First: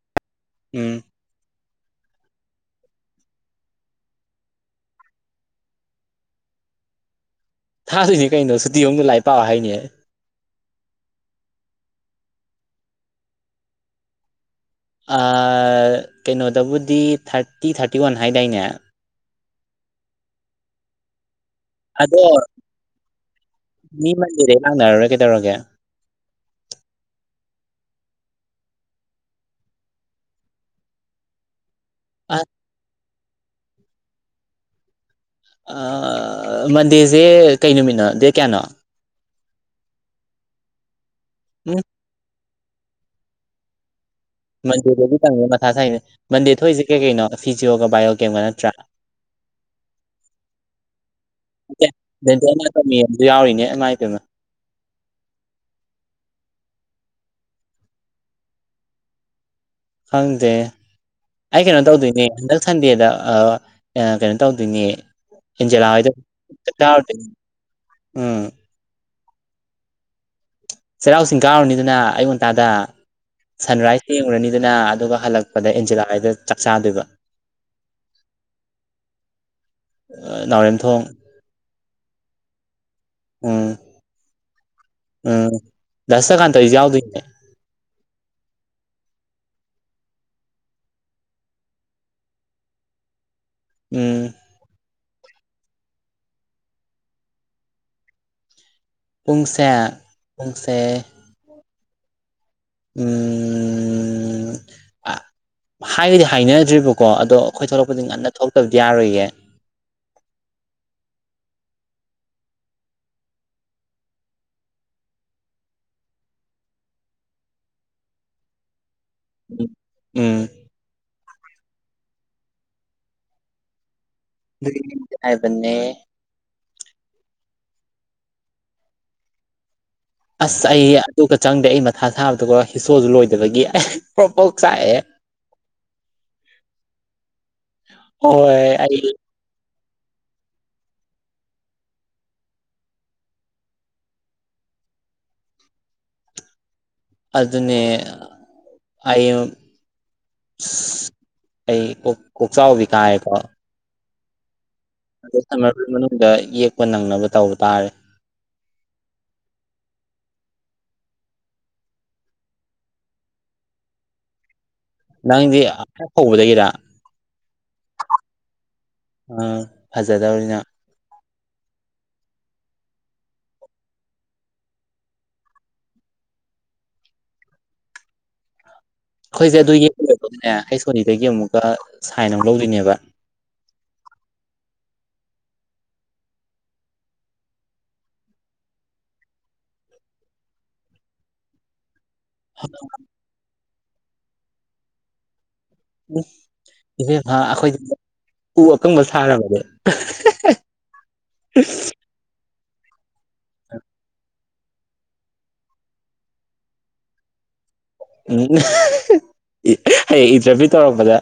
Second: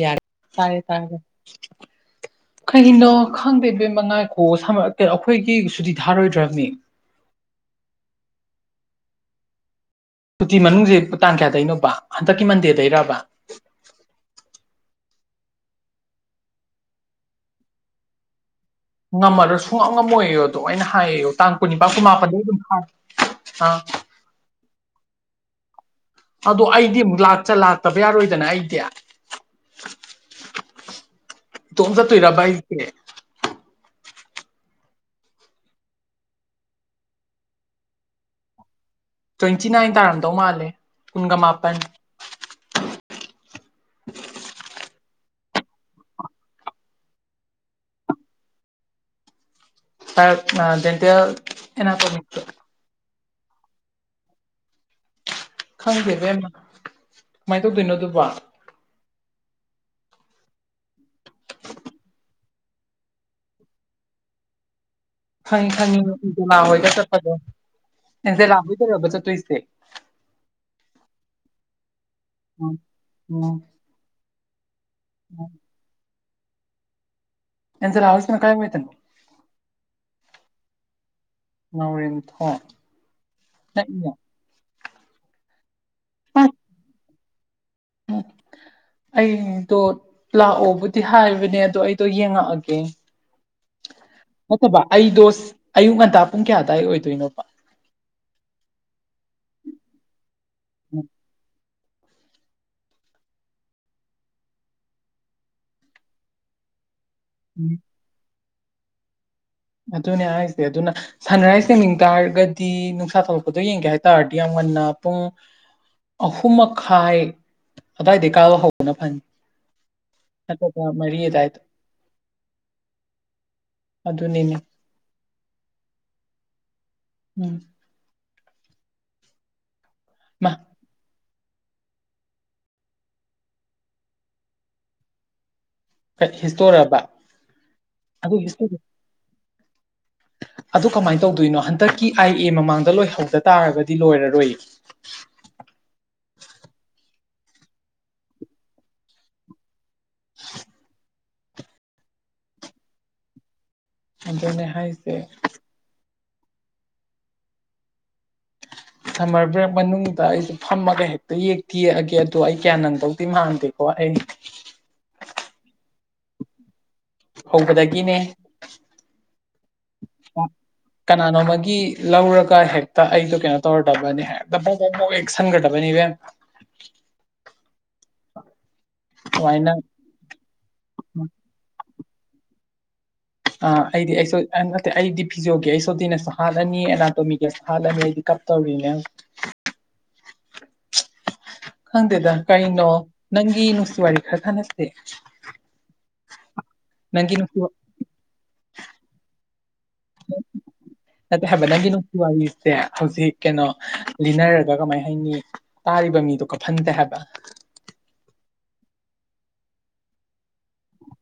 ꯌꯥꯔꯦ ꯇꯥꯔꯦ ꯎꯝ ꯇꯥꯔꯦ [inaudible] ꯀꯩꯒꯤꯅꯣ ꯈꯪꯗꯦ ꯕꯦꯝꯃ ꯉꯥꯏꯈꯨꯑꯣ ꯁꯪ ꯑ ꯀꯣ ꯑꯈꯣꯏꯒꯤ ꯁꯨꯇꯤ ꯊꯥꯔꯣꯏꯗ꯭ꯔꯥꯃꯤ ꯊꯥꯗꯣꯏꯅꯦ ꯀꯩꯅꯣ ꯁꯨꯇꯤ ꯃꯅꯨꯡꯗ ꯂꯥꯏꯔꯤꯛ ꯄꯥꯑꯣ ꯍꯥꯏꯅꯦ ꯁꯨꯇꯤ ꯃꯅꯨꯡꯁꯦ ꯇꯥꯟ ꯀꯌꯥꯗꯩꯅꯣꯕ ꯍꯟꯗꯛꯀꯤ ꯃꯟꯗꯦꯗꯩꯔꯕ ꯑꯥ ꯀꯩꯅꯣꯗꯕꯨꯗꯤ ꯊꯥꯔꯇꯤ ꯊꯥꯔꯇꯤ ꯋꯥꯟ ꯍꯥꯏꯗꯥꯏꯅꯦ ꯉꯝꯃꯔꯣꯏ ꯁꯨꯡꯉꯝ ꯉꯝꯃꯣꯏ ꯑꯗꯣ ꯑꯩꯅ ꯍꯥꯏꯌꯦꯌꯣ ꯇꯥꯡ ꯀꯨꯟꯅꯤꯄꯥꯟ ꯀꯨꯟ ꯑꯗꯣ ꯃꯥꯄꯟꯗꯩ ꯑꯗꯨꯝ ꯊꯥꯏ ꯑꯥ ꯃꯤ ꯃꯟꯗꯦꯗꯩ ꯂꯥꯛꯅꯔꯔꯣꯏ ꯀꯩꯗꯧꯔꯒꯦ ꯑꯗꯣ ꯑꯩꯗꯤ ꯑꯃꯨꯛ ꯂꯥꯛ ꯆ ꯂꯥꯛꯇꯕ ꯌꯥꯔꯣꯏ ꯗꯅ ꯑꯩꯗꯤ ꯏꯇꯣꯝ ꯆꯠꯇꯣꯏ ꯔꯕ ꯑꯩꯁꯦ ꯑꯥ ꯃꯟꯗꯦꯁꯦ ꯀꯩ ꯅꯨꯃꯤꯠꯅꯣ ꯗꯦꯠ ꯀꯌꯥꯅꯣ ꯇ꯭ꯋꯦꯟꯇꯤ ꯅꯥꯏꯟ ꯇꯥꯔꯝꯗꯧ ꯃꯥꯜꯂꯦ ꯀꯨꯟꯒ ꯃꯥꯄꯟ ꯎꯝ [inaudible] ꯃꯟꯗꯦꯗꯗꯤ [unintelligible] ꯃꯊꯥ ꯁꯥꯏꯅ ꯃꯟꯗꯦ ꯊꯣꯛꯏꯁꯦ ꯀꯩ ꯀꯩꯅꯣ ꯐꯤꯖꯤꯑꯣꯒ ꯕꯥꯏꯑꯣꯒꯜꯀꯦꯝꯒ ꯅꯠꯇ꯭ꯔꯥ [inaudible] [unintelligible] ꯑ ꯑꯦꯟꯇꯦꯜ ꯑꯦꯅꯥꯇꯣꯃꯤ ꯗꯦꯟꯇꯦꯜ ꯑꯦꯅꯥꯇꯣꯃꯤ ꯌꯥꯎꯔꯤꯅꯦ ꯏꯃꯥꯏꯄꯦꯝꯃ ꯈꯪꯗꯦꯕꯦꯝꯃ ꯀꯃꯥꯏꯅ ꯇꯧꯗꯣꯏꯅꯣ ꯑꯗꯨꯕꯣ ꯈꯪꯗꯦ ꯑꯩ ꯀꯩꯅꯣ ꯇꯧꯗꯣꯏꯅꯦ ꯍꯟꯗꯛ ꯁꯟꯗꯦꯗ ꯑꯍ ꯑꯥ ꯀꯩꯅꯣ ꯇꯧꯗꯣꯏꯅꯦ ꯈꯪꯉꯤ ꯑꯦꯟꯖꯦꯂꯥ ꯈꯪꯉꯤ ꯍꯣꯏꯗ ꯏꯟꯖꯦꯂꯥ ꯆꯥꯛ ꯍꯣꯏꯗ ꯆꯥꯔꯨꯗꯣꯏꯅꯦ ꯆꯠꯄꯗꯣ ꯎꯝ ꯏꯟꯇꯦꯂꯥ ꯍꯣꯏꯗꯔꯕ ꯆꯠ ꯇꯣꯏꯁꯦ ꯆꯩꯔꯥꯎ ꯆꯤꯡ ꯀꯥꯎꯔꯅꯤꯗꯅ ꯑꯌꯨꯛ ꯉꯟꯇꯥꯗ ꯎꯝ ꯁꯟꯔꯥꯏꯁ ꯊꯦꯡꯉꯨꯔꯅꯤꯗꯅ ꯑꯗꯨꯒ ꯍꯜꯂꯛꯄꯗ ꯑꯦꯟꯖꯦꯂꯥ ꯍꯣꯏꯗ ꯆꯥꯛꯆꯥꯥꯗꯨꯏꯕ ꯑꯦꯟꯖꯦꯂꯥ ꯍꯣꯏꯁꯤꯅ ꯀꯥꯏ ꯋꯥꯏꯗꯅꯣ ꯑꯥ ꯅꯥꯎꯔꯦꯝꯊꯣꯡ ꯅꯥꯎꯔꯦꯝꯊꯣꯡ ꯎꯝ ꯅꯛꯏꯅꯦ ꯎꯝ ꯗꯥ ꯍꯥ, ꯁꯨꯖꯀꯥꯟꯇ ꯍꯣꯏꯁꯨ ꯌꯥꯎꯗꯨꯏꯅꯦ ꯎꯝ ꯑꯩꯗꯣ ꯂꯥꯛꯑꯣꯕꯨꯗꯤ ꯍꯥꯏꯕꯅꯦ ꯑꯗꯣ ꯑꯩꯗꯣ ꯌꯦꯡꯉꯛꯑꯒꯦ ꯎꯝ ꯅꯠꯇꯕ ꯑꯩꯗꯣ ꯁꯤ ꯑꯌꯨꯛ ꯉꯟꯇꯥ ꯄꯨꯡ ꯀꯌꯥꯗꯥꯏ ꯑꯣꯏꯗꯣꯏꯅꯣꯕ ꯄꯨꯡꯁꯦ ꯄꯨꯡꯁꯦ ꯎꯝ, ꯎꯝ ꯑꯥ ꯍꯥꯏ ꯍꯥꯏꯅꯗ꯭ꯔꯤꯕ ꯀꯣ ꯑꯗꯣ ꯑꯈꯣꯏ ꯎꯝ. ꯊꯣꯛꯂꯛꯄꯗꯤ ꯉꯟꯅ ꯊꯣꯛꯂꯛꯇꯕꯗꯤ ꯌꯥꯔꯣꯏꯌꯦ ꯑꯗꯨꯅꯦ ꯍꯥꯏꯁꯦ ꯑꯗꯨꯅ ꯁꯟꯔꯥꯏꯁ ꯌꯦꯡꯃꯤ ꯇꯥꯔꯒꯗꯤ ꯅꯨꯡꯁꯥ ꯊꯣꯛꯂꯛꯄꯗꯣ ꯌꯦꯡꯒꯦ ꯍꯥꯏꯇꯥꯥꯔꯗꯤ ꯌꯥꯝ ꯉꯥꯟ ꯉꯟꯅ ꯄꯨꯡ ꯑꯍꯨꯝ ꯃꯈꯥꯏ ꯑꯗꯨꯋꯥꯏꯗ ꯀꯥꯕ ꯍꯧ ꯐꯅꯤ ꯎꯝ ꯑꯗꯨꯒ ꯃꯔꯤ ꯗꯥꯏꯗ ꯑꯗꯨ ꯍꯥꯏꯕꯅꯦ ꯎꯝ ꯃꯥ ꯑꯁ ꯑꯩ ꯑꯗꯨꯒ ꯆꯪꯗꯦ ꯑꯩ ꯃꯊꯥ ꯁꯥꯕꯗꯀꯣ ꯍꯤꯁꯣꯗꯣ ꯂꯣꯏꯗꯕꯒꯤ ꯑꯩ ꯄ꯭ꯔꯣꯛ ꯄ꯭ꯔꯣꯛ ꯆꯥꯛꯑꯦ ꯀꯩ- ꯍꯤꯁꯇꯣꯔꯕ ꯑꯗꯨ ꯍꯤꯁꯇꯣꯔꯤ ꯍꯣꯏ ꯑꯩ ꯑꯗꯨ ꯀꯃꯥꯏꯅ ꯇꯧꯗꯣꯏꯅꯣ ꯍꯟꯗꯛꯀꯤ ꯑꯥꯏ ꯑꯦ ꯃꯃꯥꯡꯗ ꯂꯣꯏꯍꯧꯗ ꯇꯥꯔꯒꯗꯤ ꯂꯣꯏꯔꯔꯣꯏ [inaudible] ꯑꯗꯨꯅꯦ ꯑꯥꯌꯨꯝ ꯑꯩ ꯀꯣꯛ ꯀꯣꯛꯆꯥꯎꯕꯤ ꯀꯥꯔꯦꯀꯣ ꯑꯗꯨꯅꯦ ꯍꯥꯏꯁꯦ ꯗ ꯌꯦꯛꯄ ꯅꯪꯅꯕ ꯇꯧꯕ ꯇꯥꯔꯦ ꯁꯝꯃꯔ ꯕ꯭ꯔꯦꯛ ꯃꯅꯨꯡꯗ ꯑꯩꯁꯨ ꯐꯝꯃꯒ ꯍꯦꯛꯇ ꯌꯦꯛꯇ ꯌꯦꯛꯑꯒꯦ ꯑꯗꯣ ꯑꯩ ꯀꯌꯥ ꯅꯪꯗꯧꯗꯤ ꯃꯥꯟꯗꯦꯀꯣ ꯑꯩ [inaudible] ꯅꯪꯗꯤ ꯍꯧꯕꯗꯒꯤꯔ ꯍꯧꯕꯗꯒꯤꯅꯦ ꯑꯥ ꯐꯖꯗꯧꯔꯤꯅ ꯀꯅꯥꯅꯣꯝꯃꯒꯤ ꯂꯧꯔꯒ ꯍꯦꯛꯇ ꯑꯩꯗꯣ ꯀꯩꯅꯣ ꯇꯧꯔꯗꯕꯅꯤ ꯍꯦꯛꯇ ꯕꯣꯛ ꯕꯣꯛ ꯌꯦꯛꯁꯟꯒ꯭ꯔꯗꯕꯅꯤ ꯏꯕꯦꯝꯃ [inaudible] ꯑꯈꯣꯏꯁꯦ ꯑꯗꯨ ꯑꯗꯨꯃꯥꯏꯅ ꯌꯦꯛꯄ ꯂꯣꯏꯕꯒꯅꯦ ꯍꯩꯁ ꯑꯣ ꯗꯤꯗꯒꯤ ꯑꯃꯨꯛꯀ ꯁꯥꯏꯟ ꯑꯃꯨꯛ ꯂꯧꯗꯣꯏꯅꯦꯕ ꯑ ꯑꯩꯗꯤ ꯑꯩꯁ ꯑ ꯅꯠꯇꯦ ꯑꯩꯗꯤ ꯐꯤꯖꯣꯒꯤ ꯑꯩꯁꯣꯗꯤꯅꯁꯨ ꯍꯥꯜꯂꯅꯤ ꯑꯦꯅꯥꯇꯣꯃꯤꯒꯁꯨ ꯍꯥꯜꯂꯅꯤ ꯑꯩꯗꯤ ꯇꯧꯔꯤꯅꯦ ꯈꯪꯗꯦꯗ ꯀꯔꯤꯅꯣ ꯅꯪꯒꯤ ꯅꯨꯡꯁꯤ ꯋꯥꯔꯤ ꯈꯔ ꯁꯥꯅꯁꯦ ꯏꯕꯦꯝꯃ ꯑꯈꯣꯏ ꯎ ꯑꯀꯪꯕ ꯁꯥꯔꯕꯅꯦ ꯅꯠꯇꯦ ꯍꯥꯏꯕ ꯅꯪꯒꯤ ꯅꯨꯡꯁꯤ ꯋꯥꯔꯤꯁꯦ ꯍꯧꯖꯤꯛ ꯀꯩꯅꯣ ꯂꯤꯅꯔ ꯂꯤꯅꯔ ꯀꯃꯥꯏ ꯍꯥꯏꯅꯤ ꯇꯥꯔꯤꯕ ꯃꯤꯗꯣ ꯀꯐꯟꯁꯦ ꯍꯥꯏꯕ ꯍꯌꯦꯡ ꯏꯟꯇꯔꯚꯤꯌꯨ ꯇꯧꯔꯛꯄꯗ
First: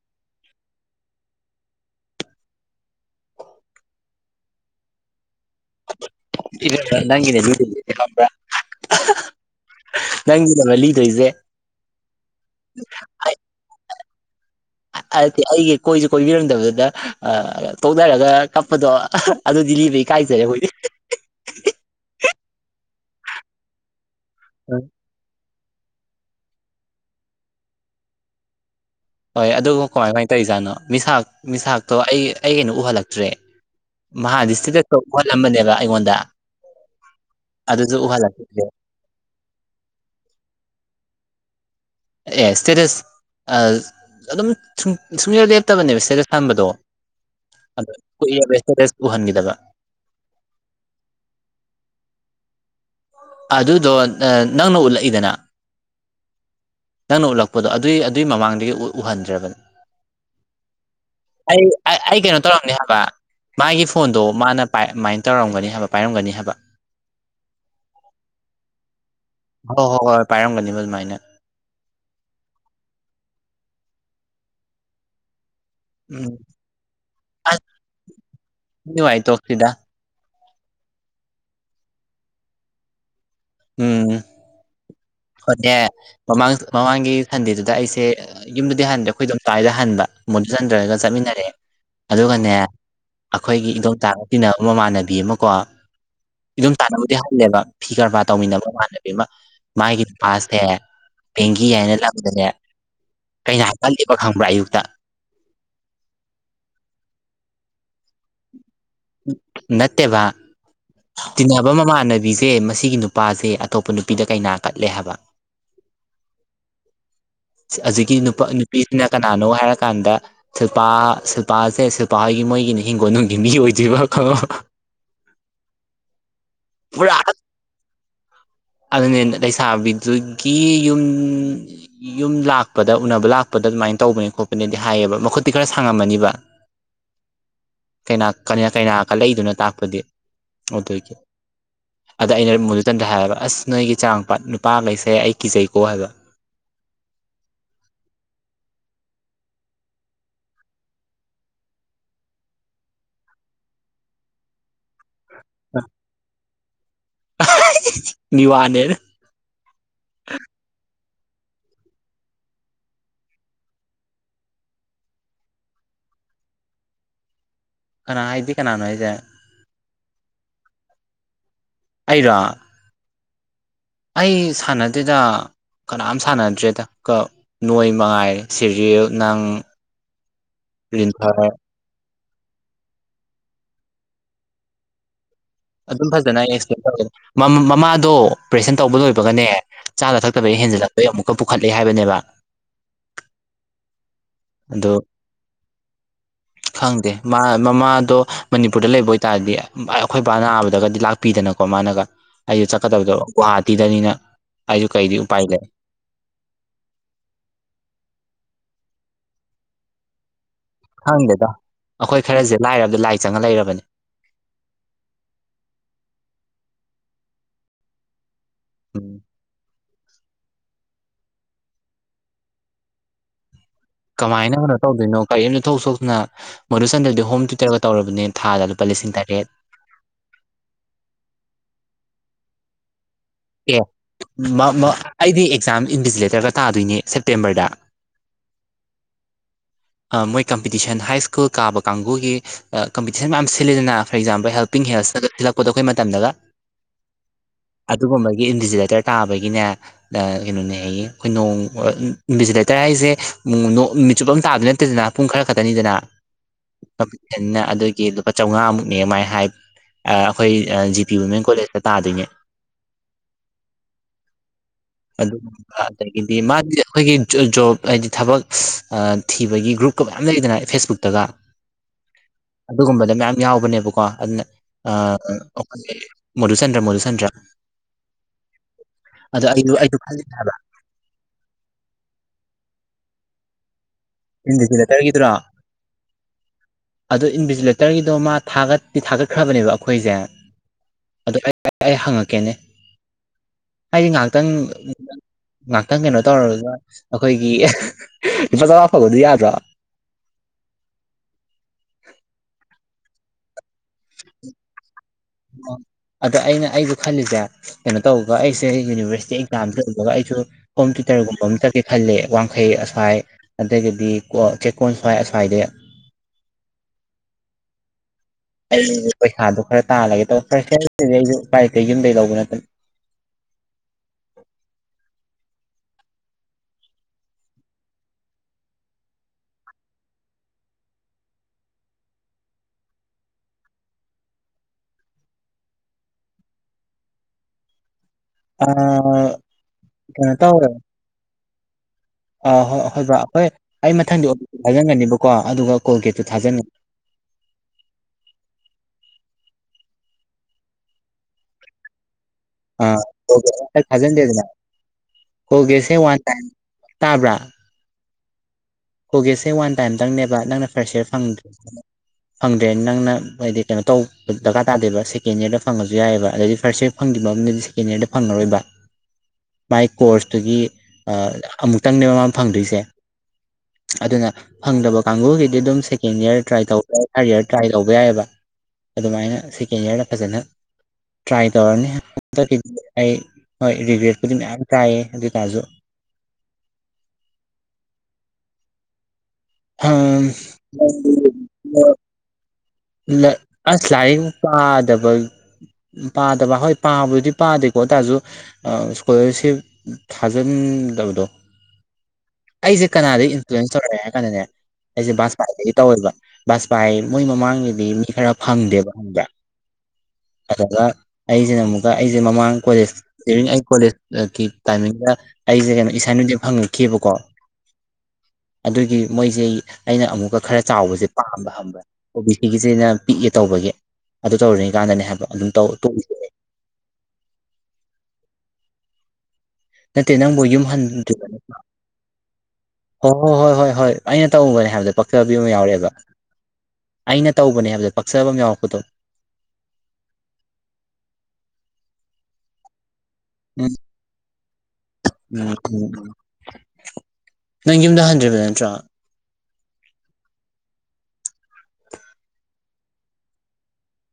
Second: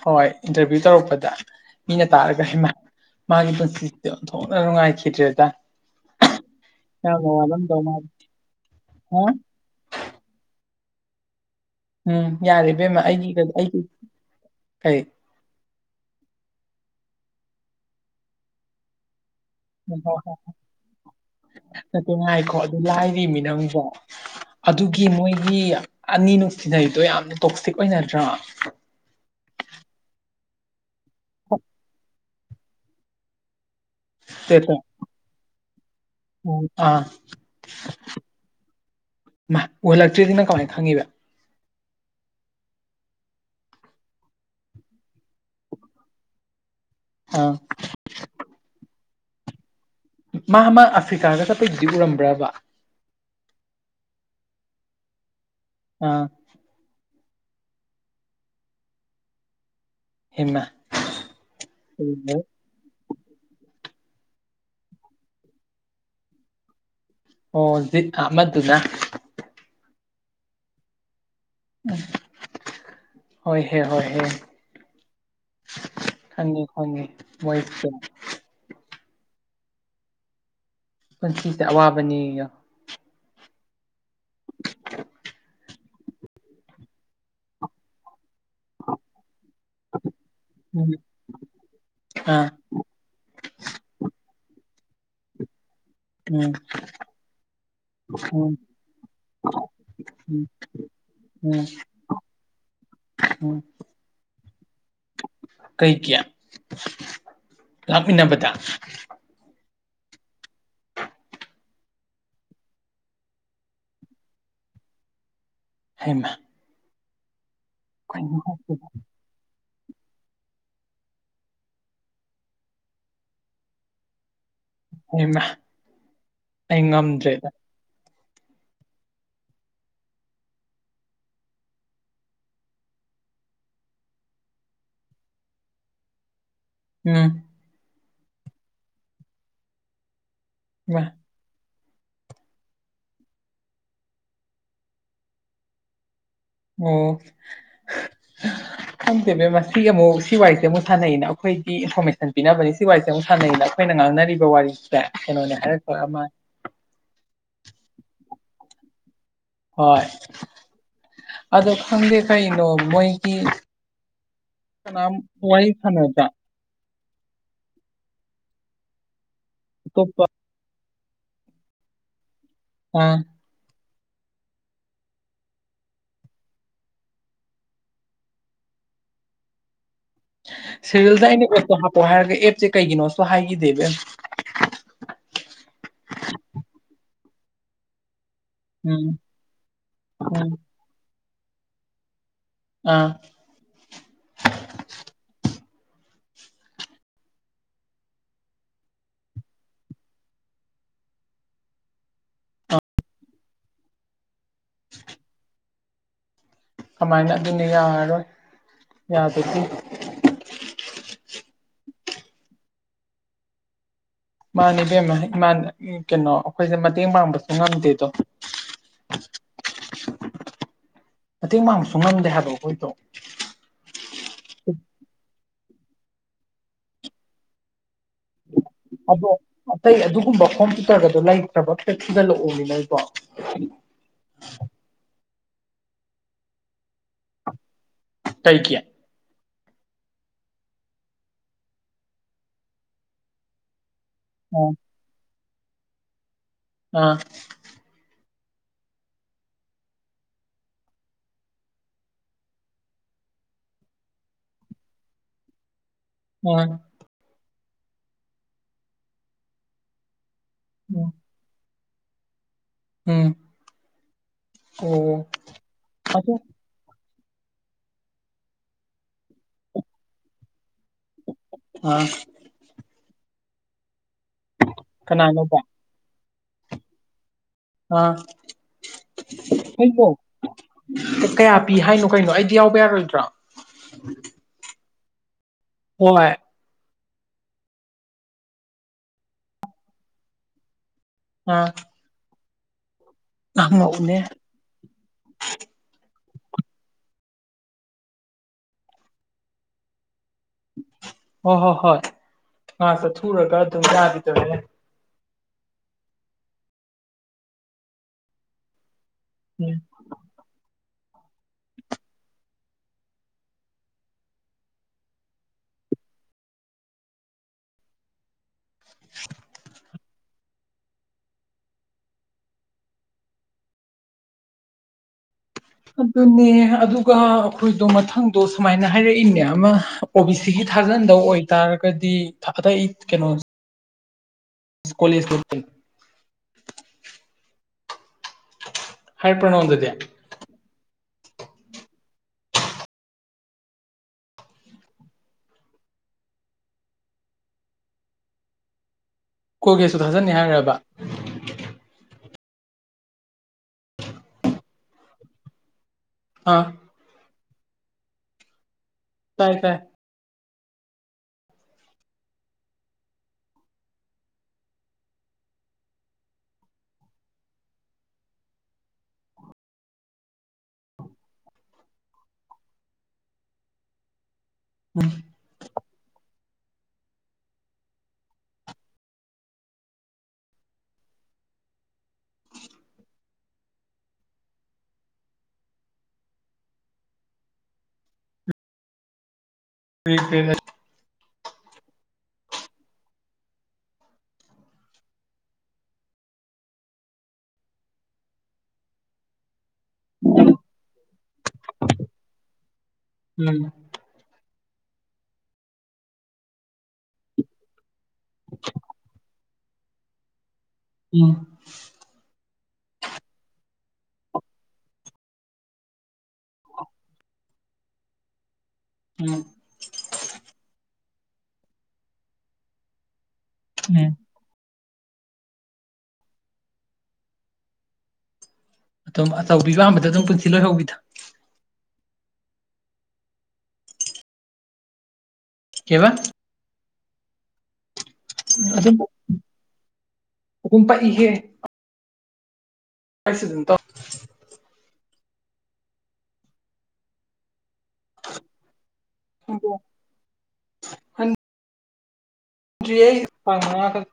ꯍꯣꯏ ꯏꯟꯇꯔꯚꯤꯌꯨ ꯇꯧꯔꯛꯄꯗ ꯃꯤꯅ ꯇꯥꯔꯒ ꯍꯩꯃꯥ ꯃꯥꯒꯤ ꯄꯨꯟꯁꯤꯁꯦ ꯑꯣꯟꯊꯣꯛꯅ ꯅꯨꯡꯉꯥꯏꯈꯤꯗ꯭ꯔꯦꯗ ꯏꯕꯦꯝꯃ ꯌꯥꯝꯅ ꯅꯪꯒꯤꯅꯦ ꯋꯥꯔꯝꯗꯧ ꯑꯗꯨꯁꯤꯡꯗꯨꯗꯤ ꯃꯥꯜꯂꯦ ꯈꯪꯕ꯭ꯔꯥ ꯍꯥ ꯅꯪꯒꯤꯗꯔꯕ ꯂꯤꯗꯣꯏꯁꯦ ꯎꯝ ꯌꯥꯔꯦ ꯏꯕꯦꯝꯃ ꯑꯩꯒꯤ ꯑꯩꯒꯤ ꯀꯩ ꯑꯗꯨꯗꯤ ꯑꯩꯒꯤ ꯀꯣꯏꯁꯨ ꯀꯣꯏꯕꯤꯔꯝꯗꯕꯗꯨꯅ ꯇꯣꯛꯅꯔꯒ ꯀꯥꯞꯄꯗꯣ ꯑꯗꯨꯗꯤꯂꯤꯕ ꯏꯀꯥꯏꯖꯩ ꯑꯈꯣꯏꯗꯤ ꯍꯣ ꯑꯗꯨ ꯂꯥꯏꯔꯤꯃꯤ ꯅꯪꯕꯣ ꯑꯗꯨꯒꯤ ꯃꯣꯏꯒꯤ ꯑꯅꯤ ꯅꯨꯡꯁꯤꯅꯩꯗꯣ ꯌꯥꯝꯅ ꯇꯣꯛꯁꯤꯛ ꯑꯣꯏꯅꯗ꯭ꯔꯥ ꯍꯣꯏ ꯑꯗꯨ ꯀꯃꯥꯏ ꯀꯃꯥꯏꯅ ꯇꯧꯔꯤꯖꯥꯠꯅꯣ ꯃꯤꯁꯥꯛ ꯃꯤꯁꯥꯛꯇꯣ ꯑꯩ ꯑꯩ ꯀꯩꯅꯣ ꯎꯍꯜꯂꯛꯇ꯭ꯔꯦ ꯃꯍꯥꯟꯅꯗꯤ ꯏꯁꯇꯦꯇꯥꯁꯇꯣ ꯎꯍꯜꯂꯝꯕꯅꯦꯕ ꯑꯩꯉꯣꯟꯗ ꯑꯣ ꯑꯥ ꯑꯗꯨꯁꯨ ꯎꯍꯜꯂꯛꯈꯤꯗ꯭ꯔꯦ ꯃꯥ ꯎꯍꯜꯂꯛꯇ꯭ꯔꯤꯗꯤꯅꯪ ꯀꯃꯥꯏꯅ ꯈꯪꯉꯤꯕ ꯑꯦ ꯁ꯭ꯇꯦꯇꯁ ꯑꯗꯨꯝ ꯁꯨꯡ ꯁꯨꯡꯂꯦꯞ ꯂꯦꯞꯇꯕꯅꯦꯕ ꯁ꯭ꯇꯦꯇꯁ ꯊꯝꯕꯗꯣ ꯑꯥ ꯑꯗ ꯀꯨꯏꯔꯦꯕ ꯁ꯭ꯇꯦꯇꯥꯁ ꯎꯍꯟꯈꯤꯗꯕ ꯃꯥ ꯃꯥ ꯑꯐ꯭ꯔꯤꯀꯥꯒ ꯆꯠꯄꯩꯗꯨꯗꯤ ꯎꯔꯝꯕ꯭ꯔꯕ ꯑꯗꯨꯗꯣ ꯅꯪꯅ ꯎꯠꯂꯛꯏꯗꯅ ꯑꯥ ꯅꯪꯅ ꯎꯠꯂꯛꯄꯗꯣ ꯑꯗꯨꯏ ꯑꯗꯨꯏ ꯃꯃꯥꯡꯗꯒꯤ ꯎꯍꯟꯗ꯭ꯔꯕ ꯍꯤꯃ ꯑꯩ ꯑꯩ ꯑꯩ ꯀꯩꯅꯣ ꯇꯧꯔꯝꯅꯤ ꯍꯥꯏꯕ ꯃꯥꯒꯤ ꯐꯣꯟꯗꯣ ꯃꯥꯅ ꯑꯗꯨꯃꯥꯏꯅ ꯇꯧꯔꯝꯒꯅꯤ ꯍꯥꯏꯕ ꯄꯥꯏꯔꯝꯒꯅꯤ ꯍꯥꯏꯕ ꯑꯣ ꯕꯤꯠ ꯑꯃꯗꯨꯅ ꯍꯣꯏ ꯍꯣꯏ ꯍꯣꯏ ꯄꯥꯏꯔꯝꯒꯅꯤꯕ ꯑꯗꯨꯃꯥꯏꯅ ꯍꯣꯏ ꯍꯦ ꯍꯣꯏ ꯍꯦ ꯎꯝ ꯈꯪꯉꯦ ꯈꯪꯉꯦ ꯃꯣꯏꯗꯣ ꯅꯨꯉꯥꯏ ꯊꯣꯛꯁꯤꯗ ꯄꯨꯟꯁꯤꯁꯦ ꯑꯋꯥꯕꯅꯤ ꯌꯦꯑꯣ ꯎꯝ ꯍꯣꯏꯅꯦ ꯃꯃꯥꯡ ꯃꯃꯥꯡꯒꯤ ꯁꯟꯗꯦꯗꯨꯗ ꯑꯩꯁꯦ ꯌꯨꯝꯗꯗꯤ ꯍꯟꯗ꯭ꯔꯦ ꯑꯩꯈꯣꯏ ꯑꯗꯨꯝ ꯇꯥꯏꯗ ꯍꯟꯕ ꯃꯨꯠꯗꯨ ꯎꯝ ꯆꯟꯗꯔꯒ ꯆꯠꯃꯤꯟꯅꯔꯦ ꯑꯥ ꯑꯗꯨꯒꯅꯦ ꯑꯈꯣꯏꯒꯤ ꯏꯗꯣꯝ ꯆꯥꯒ ꯇꯤꯟꯅꯕ ꯃꯃꯥꯟꯅꯕꯤ ꯑꯃ ꯀꯣ ꯎꯝ ꯑꯗꯨꯝ ꯆꯥꯅꯕꯨꯗꯤ ꯍꯜꯂꯦꯕ ꯐꯤ ꯀꯔꯕꯥꯔ ꯎꯝ ꯇꯧꯃꯤꯟꯅꯕ ꯏꯃꯥꯟꯅꯕꯤ ꯑꯃ ꯎꯝ ꯃꯥꯒꯤꯄꯥꯥꯁꯁꯦ ꯎꯝ ꯄꯦꯡꯒꯤ ꯍꯥꯏꯅ ꯂꯝꯗꯅꯦ ꯎꯝ ꯀꯩꯅ ꯍꯥꯏ ꯀꯜꯂꯤꯕ ꯈꯪꯕ꯭ꯔꯥ ꯑꯌꯨꯛꯇ ꯀꯩꯒꯤ ꯂꯥꯛꯃꯤꯟꯅꯕꯗ ꯅꯠꯇꯦꯕ ꯇꯤꯟꯅꯕ ꯃꯃꯥꯟꯅꯕꯤꯁꯦ ꯃꯁꯤꯒꯤ ꯅꯨꯄꯥꯁꯦ ꯑꯇꯣꯞꯄ ꯅꯨꯄꯤꯗ ꯀꯩꯅꯥ ꯀꯠꯂꯦ ꯍꯥꯏꯕ ꯍꯩꯃꯥ ꯑꯖꯤꯒꯤ ꯅꯨꯄꯥ ꯅꯨꯄꯤꯗꯨꯅ ꯀꯅꯥꯅꯣ ꯍꯥꯏꯔꯛ ꯀꯥꯟꯗ ꯁꯤꯜꯄꯥ ꯁꯤꯜꯄꯥꯁꯦ ꯁꯤꯜꯄꯥ ꯍꯣꯏꯒꯤ ꯃꯣꯏꯒꯤꯅꯤ ꯍꯤꯡꯒꯣꯜꯅꯨꯡꯒꯤ ꯃꯤ ꯑꯣꯏꯗꯣꯏꯕ ꯈꯪꯑꯕ ꯑꯩꯃꯥ ꯑꯩ ꯄꯨꯔꯥ ꯉꯝꯗ꯭ꯔꯦꯗ ꯑꯗꯨꯅꯦ ꯂꯩꯁꯥꯕꯤꯗꯨꯒꯤ ꯌꯨꯝ ꯌꯨꯝ ꯂꯥꯛꯄꯗ ꯎꯅꯕ ꯂꯥꯛꯄꯗ ꯑꯗꯨꯃꯥꯏꯅ ꯇꯧꯕꯅꯦ ꯈꯣꯠꯄꯅꯦꯗꯤ ꯍꯥꯏꯌꯦꯕ ꯃꯈꯨꯠꯇꯤ ꯈꯔ ꯁꯥꯡꯉꯝꯃꯅꯤꯕ ꯎꯝ ꯀꯩꯅ ꯀꯩꯅ ꯀꯠꯂꯛ ꯢꯗꯨꯅ ꯇꯥꯛꯄꯗꯤ ꯃꯥ ꯑꯗꯨꯒꯤ ꯑꯗ ꯑꯩꯅ ꯃꯨꯗꯨꯆꯟꯗꯔꯗ ꯍꯥꯏꯕ ꯑꯁ ꯅꯣꯏꯒꯤ ꯀꯆꯥꯡꯄꯥꯠ ꯅꯨꯄꯥ ꯂꯩꯁꯩ ꯑꯩ ꯀꯤꯖꯩꯀꯣ ꯍꯥꯏꯕ ꯑꯣ ꯈꯪꯗꯦ ꯢꯕꯦꯝꯃ ꯁꯤ ꯑꯃꯨꯛ ꯁꯤ ꯋꯥꯏꯁꯦ ꯑꯃꯨꯛ ꯁꯥꯟꯅꯩꯅ ꯑꯩꯈꯣꯏꯒꯤ ꯏꯟꯐꯣꯔꯃꯦꯁꯟ ꯄꯤꯅꯕꯅꯦ ꯁꯤ ꯋꯥꯏꯁꯦ ꯑꯃꯨꯛ ꯁꯥꯟꯅꯩꯅ ꯑꯩꯈꯣꯏ ꯑꯩꯈꯣꯢꯅ ꯉꯥꯡꯅꯔꯤꯕ ꯋꯥꯔꯤꯁꯦ ꯀꯩꯅꯣꯅꯦ ꯍꯥꯏꯔꯛꯇꯧ ꯃꯟꯂꯦ ꯃꯤꯋꯥꯅꯦ ꯍꯣꯏ ꯑꯗꯣ ꯈꯥꯗꯦ ꯀꯩꯅꯣ ꯃꯣꯏꯒꯤ ꯀꯅꯝ ꯋꯥꯔꯤ ꯁꯟꯅꯗ꯭ꯔꯥ ꯀꯅꯥ ꯑꯩꯗꯤ ꯀꯅꯥꯅꯣ ꯑꯩꯁꯦ ꯇꯣꯞꯄ ꯑꯩꯔꯣ ꯑ ꯑꯩ ꯁꯥꯟꯅꯗꯦꯗ ꯀꯅꯥꯝ ꯁꯥꯟꯅꯗ꯭ꯔꯦꯗ ꯀ ꯅꯣꯏ ꯃꯉꯥꯏꯔꯦ ꯁꯤꯔꯤꯌꯦꯜ ꯅꯪ ꯁꯤꯔꯤꯌꯦꯜꯗ ꯂꯤꯟꯊꯔ ꯑꯩꯅ ꯀ꯭ꯂꯕꯇꯣ ꯍꯥꯥꯞꯄꯛꯑꯣ ꯍꯥꯢꯔꯅꯤ ꯑꯦꯞꯁꯦ ꯀꯩꯒꯤꯅꯣꯁꯨ ꯍꯥꯏꯈꯤꯗꯦ ꯏꯕꯦꯝꯃ ꯃꯝ ꯃꯃꯥꯗꯣ ꯑꯣꯄꯔꯦꯁꯟ ꯇꯧꯕ ꯎꯝ ꯂꯣꯏꯕꯒꯅꯦ ꯆꯥꯅ ꯎꯝ ꯊꯛꯇꯕꯒꯤ ꯍꯦꯟꯖꯜꯂꯛꯄꯩ ꯑꯃꯨꯛ ꯄꯨꯈꯠꯂꯦ ꯍꯥꯏꯕꯅꯦꯕ ꯑꯥ ꯑꯗꯣ ꯈꯪꯗꯦ ꯃꯥ ꯃꯃꯥꯗꯣ ꯃꯅꯤꯄꯨꯔꯗ ꯂꯩꯕ ꯑꯣꯏꯇꯥꯔꯗꯤ ꯑꯩꯈꯣꯏ ꯕꯥ ꯅꯥꯕꯗꯒꯗꯤ ꯂꯥꯛꯄꯤꯗꯅꯀꯣ ꯃꯃꯥꯅꯒ ꯑꯩꯁꯨ ꯆꯠꯀꯗꯕꯗꯣ ꯒꯨꯍꯥꯇꯤꯗꯅꯤꯅ ꯑꯩꯁꯨ ꯀꯩꯗꯤ ꯎꯄꯥꯏ ꯂꯩ [inaudible] ꯀꯃꯥꯏꯅ ꯑꯗꯨꯅꯤ ꯌꯥꯔꯔꯣꯏ ꯌꯥꯗꯗꯤ ꯈꯪꯗꯦꯗ ꯑꯩꯈꯣꯏ ꯈꯔꯁꯦ ꯂꯥꯏꯔꯕꯗ ꯂꯥꯏ ꯆꯪꯉ ꯂꯩꯔꯕꯅꯦ ꯃꯥꯅꯦ ꯏꯕꯦꯝꯃ ꯃꯥꯅꯦ ꯀꯩꯅꯣ ꯑꯩꯈꯣꯏꯁꯦ ꯃꯇꯦꯡ ꯄꯥꯡꯕꯁꯨ ꯉꯝꯗꯦꯗꯣ ꯎꯝ ꯃꯇꯦꯡ ꯄꯥꯡꯕꯁꯨ ꯉꯝꯗꯦ ꯍꯥꯏꯕ ꯑꯩꯈꯣꯏꯗꯣ ꯀꯃꯥꯏꯅ ꯀꯩꯅꯣ ꯇꯧꯗꯣꯏꯅꯣ ꯀꯔꯤꯝꯇ ꯊꯣꯛꯁꯨ ꯊꯣꯛꯇꯅ ꯃꯗꯨꯆꯟꯗ꯭ꯔꯗꯤ ꯍꯣꯝ ꯇꯌꯨꯇꯔ ꯑꯗꯣ ꯑꯇꯩ ꯑꯗꯨꯒꯨꯝꯕ ꯍꯣꯝꯇꯨꯇꯔꯒꯗꯣ ꯂꯩꯇ꯭ꯔꯕ ꯊꯤꯒꯠꯂꯛ ꯑꯣꯃꯤ ꯅꯣꯏꯕꯣ ꯑꯦ ꯃ ꯃ ꯑꯩꯗꯤ ꯑꯦꯛꯖꯥꯝ ꯏꯟꯚꯤꯖꯤꯂꯦꯇꯔꯒ ꯇꯥꯗꯣꯏꯅꯦ ꯁꯦꯞꯇꯦꯝꯕꯔꯗ ꯀꯩꯒꯤ ꯑ ꯃꯣꯏ ꯀꯝꯄꯤꯇꯤꯁꯟ ꯍꯥꯏ ꯁ꯭ꯀꯨꯜ ꯀꯥꯕ ꯀꯥꯡꯕꯨꯒꯤ ꯀꯝꯄꯤꯇꯤꯁꯟ ꯃꯌꯥꯝ ꯁꯤꯜꯂꯤꯗꯅ ꯐꯣꯔ ꯑꯦꯛꯖꯥꯝꯄꯜ ꯑꯥ ꯍꯦꯜꯄꯤꯡ ꯍꯦꯜꯁꯅꯒ ꯊꯜꯂꯛꯄꯗꯣ ꯑꯩꯈꯣꯏ ꯃꯇꯝꯗꯒ ꯑꯥ ꯑꯗꯨꯒꯨꯝꯕꯒꯤ ꯏꯟꯚꯤꯖꯤꯂꯦꯇꯔ ꯇꯥꯕꯒꯤꯅꯦ ꯀꯩꯅꯣꯅꯦ ꯍꯥꯏꯌꯦ ꯑꯩꯈꯣꯏ ꯅꯣꯡ ꯏꯟꯚꯤꯖꯤꯂꯦꯇꯔ ꯍꯥꯏꯁꯦ ꯎꯝ ꯅꯣ ꯅꯨꯃꯤꯠꯆꯨꯞ ꯑꯃ ꯇꯥꯕꯗꯤ ꯅꯠꯇꯦꯗꯅ ꯄꯨꯡ ꯈꯔ ꯈꯛꯇꯅꯤꯗꯅ ꯑꯥ ꯑꯗꯨꯒꯤ ꯂꯨꯄꯥ ꯆꯥꯝꯃꯉꯥꯃꯨꯛꯅꯦ ꯃꯥꯏ ꯍꯥꯏ ꯑ ꯑꯩꯈꯣꯏ ꯑ ꯖꯤ ꯎꯝ ꯄꯤ ꯋꯨꯃꯦꯟ ꯀꯣꯂꯦꯖꯇ ꯇꯥꯗꯣꯏꯅꯦ ꯎꯝ ꯑꯣ ꯑꯗꯨ ꯑꯗꯣ ꯑꯗꯒꯤꯗꯤ ꯃꯥꯗꯤ ꯑꯩꯈꯣꯏꯒꯤ ꯖꯨ ꯖꯣꯕ ꯍꯥꯏꯗꯤ ꯊꯕꯛ ꯑ ꯊꯤꯕꯒꯤ ꯒ꯭ꯔꯨꯞꯀ ꯃꯌꯥꯝ ꯂꯩꯗꯅ ꯐꯦꯁ ꯕꯨꯠꯇꯒ ꯑꯥ ꯑꯗꯨꯒꯨꯝꯕꯗ ꯃꯌꯥꯝ ꯌꯥꯎꯕꯅꯦꯕꯀꯣ ꯑꯗꯨꯅ ꯑ ꯀꯅꯥꯅꯣꯕ ꯃꯗꯨꯆꯟꯗ꯭ꯔ ꯃꯗꯨꯆꯟꯗ꯭ꯔ ꯑ ꯑꯩꯗꯣ ꯑꯩꯗꯣ ꯀꯩꯅꯣ ꯈꯜꯂꯤ ꯍꯥꯏꯕ ꯀꯌꯥ ꯄꯤ ꯍꯥꯏꯅꯣ ꯀꯩꯅꯣ ꯑꯩ ꯌꯥꯎꯕ ꯌꯥꯔꯣꯏꯗ꯭ꯔꯣ ꯏꯟꯕꯤ ꯖꯤꯂꯦꯇꯔꯒꯤꯗꯨꯔꯣ ꯍꯣꯏ ꯑꯗꯣ ꯏꯟꯚꯤꯖꯤꯂꯦꯇꯔꯒꯤꯗꯣ ꯃꯥꯥ ꯊꯒꯠ ꯊꯒꯠꯇꯤ ꯈ꯭ꯔꯕꯅꯦꯕ ꯑꯩꯈꯣꯏꯁꯦ ꯑꯗꯨ ꯉꯥ ꯑꯩ ꯑꯩ ꯍꯪꯉꯛꯀꯦꯅꯦ ꯍꯥꯏꯗꯤ ꯉꯥꯡꯉꯛꯎꯅꯦ ꯉꯛꯇꯪ ꯉꯛꯇꯪ ꯀꯩꯅꯣ ꯇꯧꯔꯒ ꯑꯩꯈꯣꯏꯒꯤ ꯂꯨꯄꯥ ꯆꯧꯉꯥ ꯐꯡꯕꯗꯣ ꯌꯥꯗ꯭ꯔꯣ ꯍꯣꯏ ꯍꯣꯏ ꯍꯣꯏ ꯉꯥꯛ ꯆꯠꯊꯣꯛ ꯎꯔꯒ ꯑꯗꯨꯝ ꯌꯥꯕꯤꯗꯨꯅꯦ ꯑꯗ ꯑꯩꯅ ꯑꯩꯁꯨ ꯈꯜꯂꯤꯁꯦ ꯀꯩꯅꯣ ꯇꯧꯒ ꯑꯩꯁꯦ ꯌꯨꯅꯤꯚꯔ ꯁꯤ ꯎꯝ ꯑꯦꯛꯖꯝꯖꯦ ꯂꯣꯏꯕꯒ ꯑꯩꯖꯨ ꯍꯣꯝꯇ꯭ꯌꯨꯇꯔꯒꯨꯝꯕ ꯑꯃ ꯆꯠꯀꯦ ꯈꯜꯂꯦ ꯋꯥꯡꯈꯩ ꯑꯁ꯭ꯋꯥꯏ ꯑꯗꯨꯒꯗꯤ ꯀꯣ ꯆꯦꯛꯀꯣꯟ ꯁ꯭ꯋꯥꯏ ꯑꯁ꯭ꯋꯥꯏꯗꯩ [inaudible] ꯑꯩꯁ ꯄꯩꯁꯥꯗꯣ ꯈꯔ ꯇꯥꯜꯂꯒꯦ ꯇꯧꯕ ꯈꯔꯗꯤ ꯑꯩꯁꯨ ꯀꯔꯤ ꯀꯩ ꯌꯨꯝꯗꯩ ꯂꯧꯕ ꯅꯠꯇꯅ [inaudible] ꯑꯗꯨꯅꯦ ꯑꯗꯨꯒ ꯑꯩꯈꯣꯏꯗꯣ ꯃꯊꯪꯗꯣ ꯁꯨꯃꯥꯏꯅ ꯍꯥꯏꯔꯛꯏꯅꯦ ꯑꯃ ꯑꯣ ꯕꯤ ꯁꯤꯒꯤ ꯊꯥꯖꯟꯗꯧ ꯑꯣꯏꯇꯥꯔꯒꯗꯤ ꯑꯇꯩ ꯀꯩꯅꯣ ꯀꯣ ꯂꯦꯖ ꯀꯩ ꯀꯩ ꯑ ꯄ꯭ꯔꯅꯣꯟꯗꯗꯤ ꯀꯩꯅꯣ ꯇꯧꯔꯦ ꯑꯥ ꯍꯣꯏ ꯑ ꯍꯣꯏ ꯕ ꯍꯣꯏ ꯑꯩ ꯃꯊꯪꯗꯤ ꯑꯣꯕꯤꯁꯤ ꯊꯥꯖꯟꯒꯅꯤꯕꯀꯣ ꯑꯗꯨꯒ ꯀꯣꯜꯒꯦꯠꯇꯨ ꯊꯥꯖꯟꯒꯅꯤ [inaudible] ꯀꯣꯜꯒꯦꯁꯨ ꯊꯥꯖꯟꯅꯤ ꯍꯥꯏꯔꯕ ꯑ ꯀꯣꯜꯒꯦꯒꯁꯨ ꯊꯥꯖꯤꯟꯗꯦꯗꯅ ꯀꯣꯜꯒꯦ ꯔꯦꯔꯛ ꯋꯥꯟ ꯇꯥꯢ ꯑꯥ ꯇꯥꯕ꯭ꯔꯥ ꯀꯣꯒꯦꯠꯁꯦ ꯇꯥꯏ ꯋꯥꯟ ꯇꯥꯏ ꯇꯥꯏꯝꯇꯪꯅꯦꯕ ꯅꯪꯅ ꯐꯦꯔꯁꯏꯌꯥꯔ ꯐꯪꯗ꯭ꯔꯦ ꯐꯪꯗ꯭ꯔꯦꯅ ꯅꯪꯅ ꯍꯥꯏꯗꯤ ꯀꯩꯅꯣ ꯇꯧꯕ ꯗꯔꯀꯥꯔ ꯇꯥꯗꯦꯕ ꯁꯦꯀꯦꯟ ꯏꯌꯥꯔꯗ ꯐꯪꯉꯁꯨ ꯌꯥꯏꯑꯕ ꯑꯗꯩꯗꯤ ꯐꯔꯁ ꯏꯔ ꯐꯪꯗꯦ ꯕꯝꯗꯤ ꯁꯦꯀꯦꯟ ꯏꯌꯥꯔꯗ ꯐꯪꯉꯔꯣꯏꯕ ꯃꯥꯏ ꯀꯣꯔꯁꯇꯨꯒꯤ ꯑ ꯑꯃꯨꯛꯇꯪꯅꯦꯕ ꯃꯅ ꯐꯪꯗꯣꯏꯁꯦ ꯑꯗꯨꯅ ꯐꯪꯗꯕ ꯎꯝ ꯀꯥꯡꯕꯨꯒꯤꯗꯤ ꯑꯗꯨꯝ ꯁꯦ ꯁꯦꯀꯦꯟ ꯏꯌꯔ ꯇ꯭ꯔꯥꯏ ꯇꯧꯕ ꯌꯥꯏ ꯊꯥꯔ ꯏꯌꯔ ꯇ꯭ꯔꯥꯏ ꯇꯧꯕ ꯌꯥꯏꯑꯕ ꯑꯗꯨꯃꯥꯏꯅ ꯁꯦꯀꯦꯟ ꯏꯌꯔꯗ ꯐꯖꯅ ꯇ꯭ꯔꯥꯏ ꯇꯧꯔꯅꯤ ꯍꯟꯗꯛꯀꯤꯗꯤ ꯑꯩ ꯍꯣꯏ ꯔꯤꯒ꯭ꯔꯦꯠꯄꯨꯗꯤ ꯃꯌꯥꯝ ꯆꯏꯌꯦ ꯑꯗꯨ ꯑꯣꯏ ꯇꯥꯔꯖꯨ [inaudible] ꯐꯪ [unintelligible] ꯂꯥꯏ ꯑꯁ ꯂꯥꯏꯔꯤꯛ ꯄꯥꯗꯕꯒꯤ ꯄꯥꯗꯕ ꯍꯣꯏ ꯄꯥꯕꯨꯗꯤ ꯄꯥꯗꯦꯀꯣ ꯑꯗꯨꯑꯣꯏꯇꯥꯔꯁꯨ ꯑ ꯏꯁꯀꯣꯂꯔꯁꯤꯞ ꯊꯥꯖꯟꯗꯕꯗꯣ ꯑꯩꯁꯦ ꯀꯅꯥꯗ ꯎꯝ ꯏꯟꯐ꯭ꯂꯨꯌꯦꯟꯁ ꯇꯧꯔꯛꯑꯦ ꯍꯥꯏ ꯀꯥꯟꯗꯅꯦ ꯑꯩꯁꯦ ꯕꯥꯖꯄꯥꯏꯗꯒꯤ ꯇꯧꯋꯦꯕ ꯕꯥꯖꯄꯥꯏ ꯃꯣꯏ ꯃꯃꯥꯡꯒꯤꯗꯤ ꯃꯤ ꯈꯔ ꯐꯪꯗꯦꯕ ꯈꯪꯕ꯭ꯔꯥ ꯑꯗꯨꯒ ꯎꯝ ꯑꯩꯖꯤꯅ ꯑꯃꯨꯛꯀ ꯑꯩꯖꯦ ꯃꯃꯥꯡ ꯀꯣꯂꯦꯖ ꯗꯔꯤꯡ ꯑꯩ ꯀꯣꯂꯦꯖ ꯀꯤ ꯇꯥꯏꯃꯤꯡꯗꯨꯗ ꯑꯩꯖꯦ ꯀꯩꯅꯣ ꯏꯁꯥꯟ ꯎꯗꯦ ꯐꯪꯉꯛꯈꯤꯕꯀꯣ ꯑꯗꯨꯏ ꯎꯝ ꯃꯣꯏꯖꯦ ꯑꯩꯅ ꯑꯃꯨꯛꯀ ꯈꯔ ꯆꯥꯎꯕꯖꯦ ꯄꯥꯝꯕ ꯈꯪꯕ꯭ꯔꯪ ꯑꯣ ꯕꯤ ꯁꯤꯒꯤꯁꯤꯅ ꯄꯤꯛꯏꯕ ꯇꯧꯕꯒꯤ ꯎꯝ ꯑꯗꯨ ꯇꯧꯔꯅꯤ ꯀꯥꯟꯗꯅꯦ ꯍꯥꯏꯕ ꯑꯗꯨꯝꯇꯧ ꯇꯣꯛꯏꯁꯦ ꯑꯗꯨꯝ ꯑꯆꯧꯕꯤꯕ ꯄꯥꯝꯕꯗ ꯅꯠꯇꯦ ꯑꯗꯨꯝ ꯅꯪꯕꯨ ꯄꯨꯟꯁꯤ ꯌꯨꯝ ꯂꯣꯏꯍꯧꯕꯤꯗꯣ ꯍꯟꯗ꯭ꯔꯤꯕꯅꯤ ꯍꯣꯏ ꯍꯣ ꯍꯣꯏ ꯍꯣꯏ ꯍꯣꯏ ꯑꯩꯅ ꯇꯧꯕꯅꯦ ꯍꯥꯏꯕꯗ ꯄꯛꯆ ꯕꯤ ꯑꯃ ꯌꯥꯎꯔꯦꯕ ꯀꯩꯕ ꯑꯩꯅ ꯇꯧꯕꯅꯦ ꯍꯥꯏꯕꯗ ꯄꯛꯆꯕ ꯑꯃ ꯌꯥꯎꯔꯛꯄꯗꯣ ꯑꯗꯨꯝ ꯑꯗꯨꯝ ꯄꯛꯏꯍꯦ ꯑꯩꯁꯨ ꯑꯗꯨꯝ ꯎꯝ ꯇꯧ ꯎꯝ ꯅꯪ ꯌꯨꯝꯗ ꯍꯟꯗ꯭ꯔꯤꯕ ꯅꯠꯇ꯭ꯔꯣ ꯇꯥꯕ꯭ꯔꯣ ꯅꯪ ꯗ꯭ꯔꯤꯌꯦ ꯐꯪꯉ ꯈꯛ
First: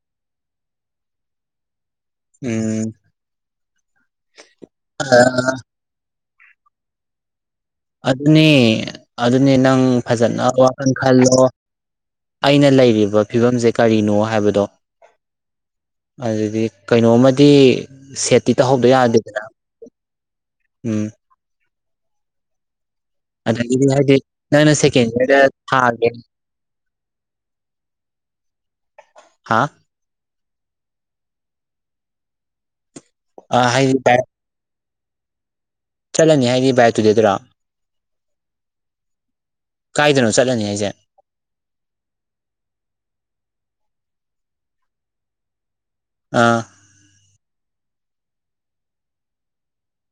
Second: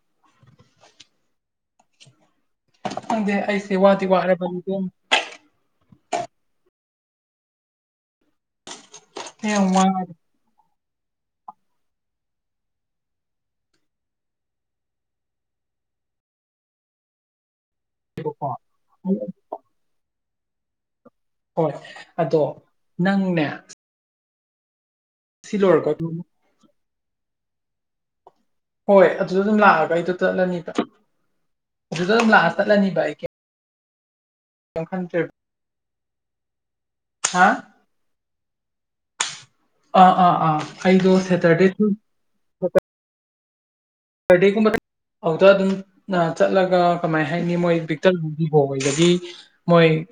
ꯎꯝ ꯈꯪꯗꯦ ꯑꯩꯁꯦ ꯋꯥꯗꯤ ꯋꯥꯔꯕꯅꯦ ꯏꯕꯦꯝꯃ ꯑꯗꯨꯅꯦ ꯑꯗꯨꯅꯦ ꯌꯥꯝ ꯅꯪ ꯐꯖꯅ ꯋꯥ ꯅꯪ ꯈꯜꯂꯣ ꯑꯩꯅ ꯂꯩꯔꯤꯕ ꯐꯤꯕꯝꯁꯦ ꯀꯔꯤꯅꯣ ꯍꯥꯏꯕꯗꯣ ꯑꯗꯨꯗꯤ ꯀꯩꯅꯣꯝꯃꯗꯤ ꯋꯥꯔꯦꯕꯀꯣ ꯁꯦꯠꯇꯤ ꯇꯧꯍꯧꯗ ꯌꯥꯗꯦꯗꯅ ꯎꯝ ꯍꯣꯏ ꯑꯗꯣ ꯅꯪꯅꯦ ꯑꯗꯨꯗꯒꯤꯗꯤ ꯍꯥꯏꯗꯤ ꯅꯪꯅ ꯁꯦꯀꯦꯟ ꯏꯌꯥꯔꯗ ꯁꯤ ꯂꯣꯏꯔꯒ ꯊꯥꯒꯦ ꯑꯗꯨꯝ ꯍꯣꯏ ꯑꯗꯨꯗ ꯑꯗꯨꯝ ꯍꯥ ꯂꯥꯛꯑꯒ ꯑꯩꯗꯣ ꯆꯠꯂꯅꯦꯕ ꯑꯗꯨꯗ ꯑꯗꯨꯝ ꯂꯥꯛꯑ ꯆꯠꯂꯅꯦꯕ ꯑꯩ ꯑ ꯍꯌꯦꯡ ꯇꯥꯢ ꯀꯌꯤꯝ ꯈꯟꯗ꯭ꯔꯦ ꯆꯠꯂꯅꯤ ꯍꯥꯏꯗꯤ ꯚꯥꯏ ꯑꯗꯨꯗꯩꯗꯨꯔꯥ ꯑꯥ ꯑꯥ ꯑꯥ ꯍꯥꯏꯁꯦ ꯑꯩꯗꯣ ꯁꯦꯇꯔꯗꯦꯁꯨ ꯁꯇꯔꯗꯦꯒꯨꯝꯕꯥꯗ ꯑꯧꯗꯨꯗ ꯑꯗꯨꯝ ꯑ ꯑꯥ ꯆꯠꯂꯒ ꯀꯃꯥꯏ ꯍꯥꯏꯅꯤ ꯃꯣꯏ ꯄꯤꯛ ꯇꯟꯕꯨꯗꯤ ꯍꯣꯡꯕꯒꯤ ꯃꯣꯏ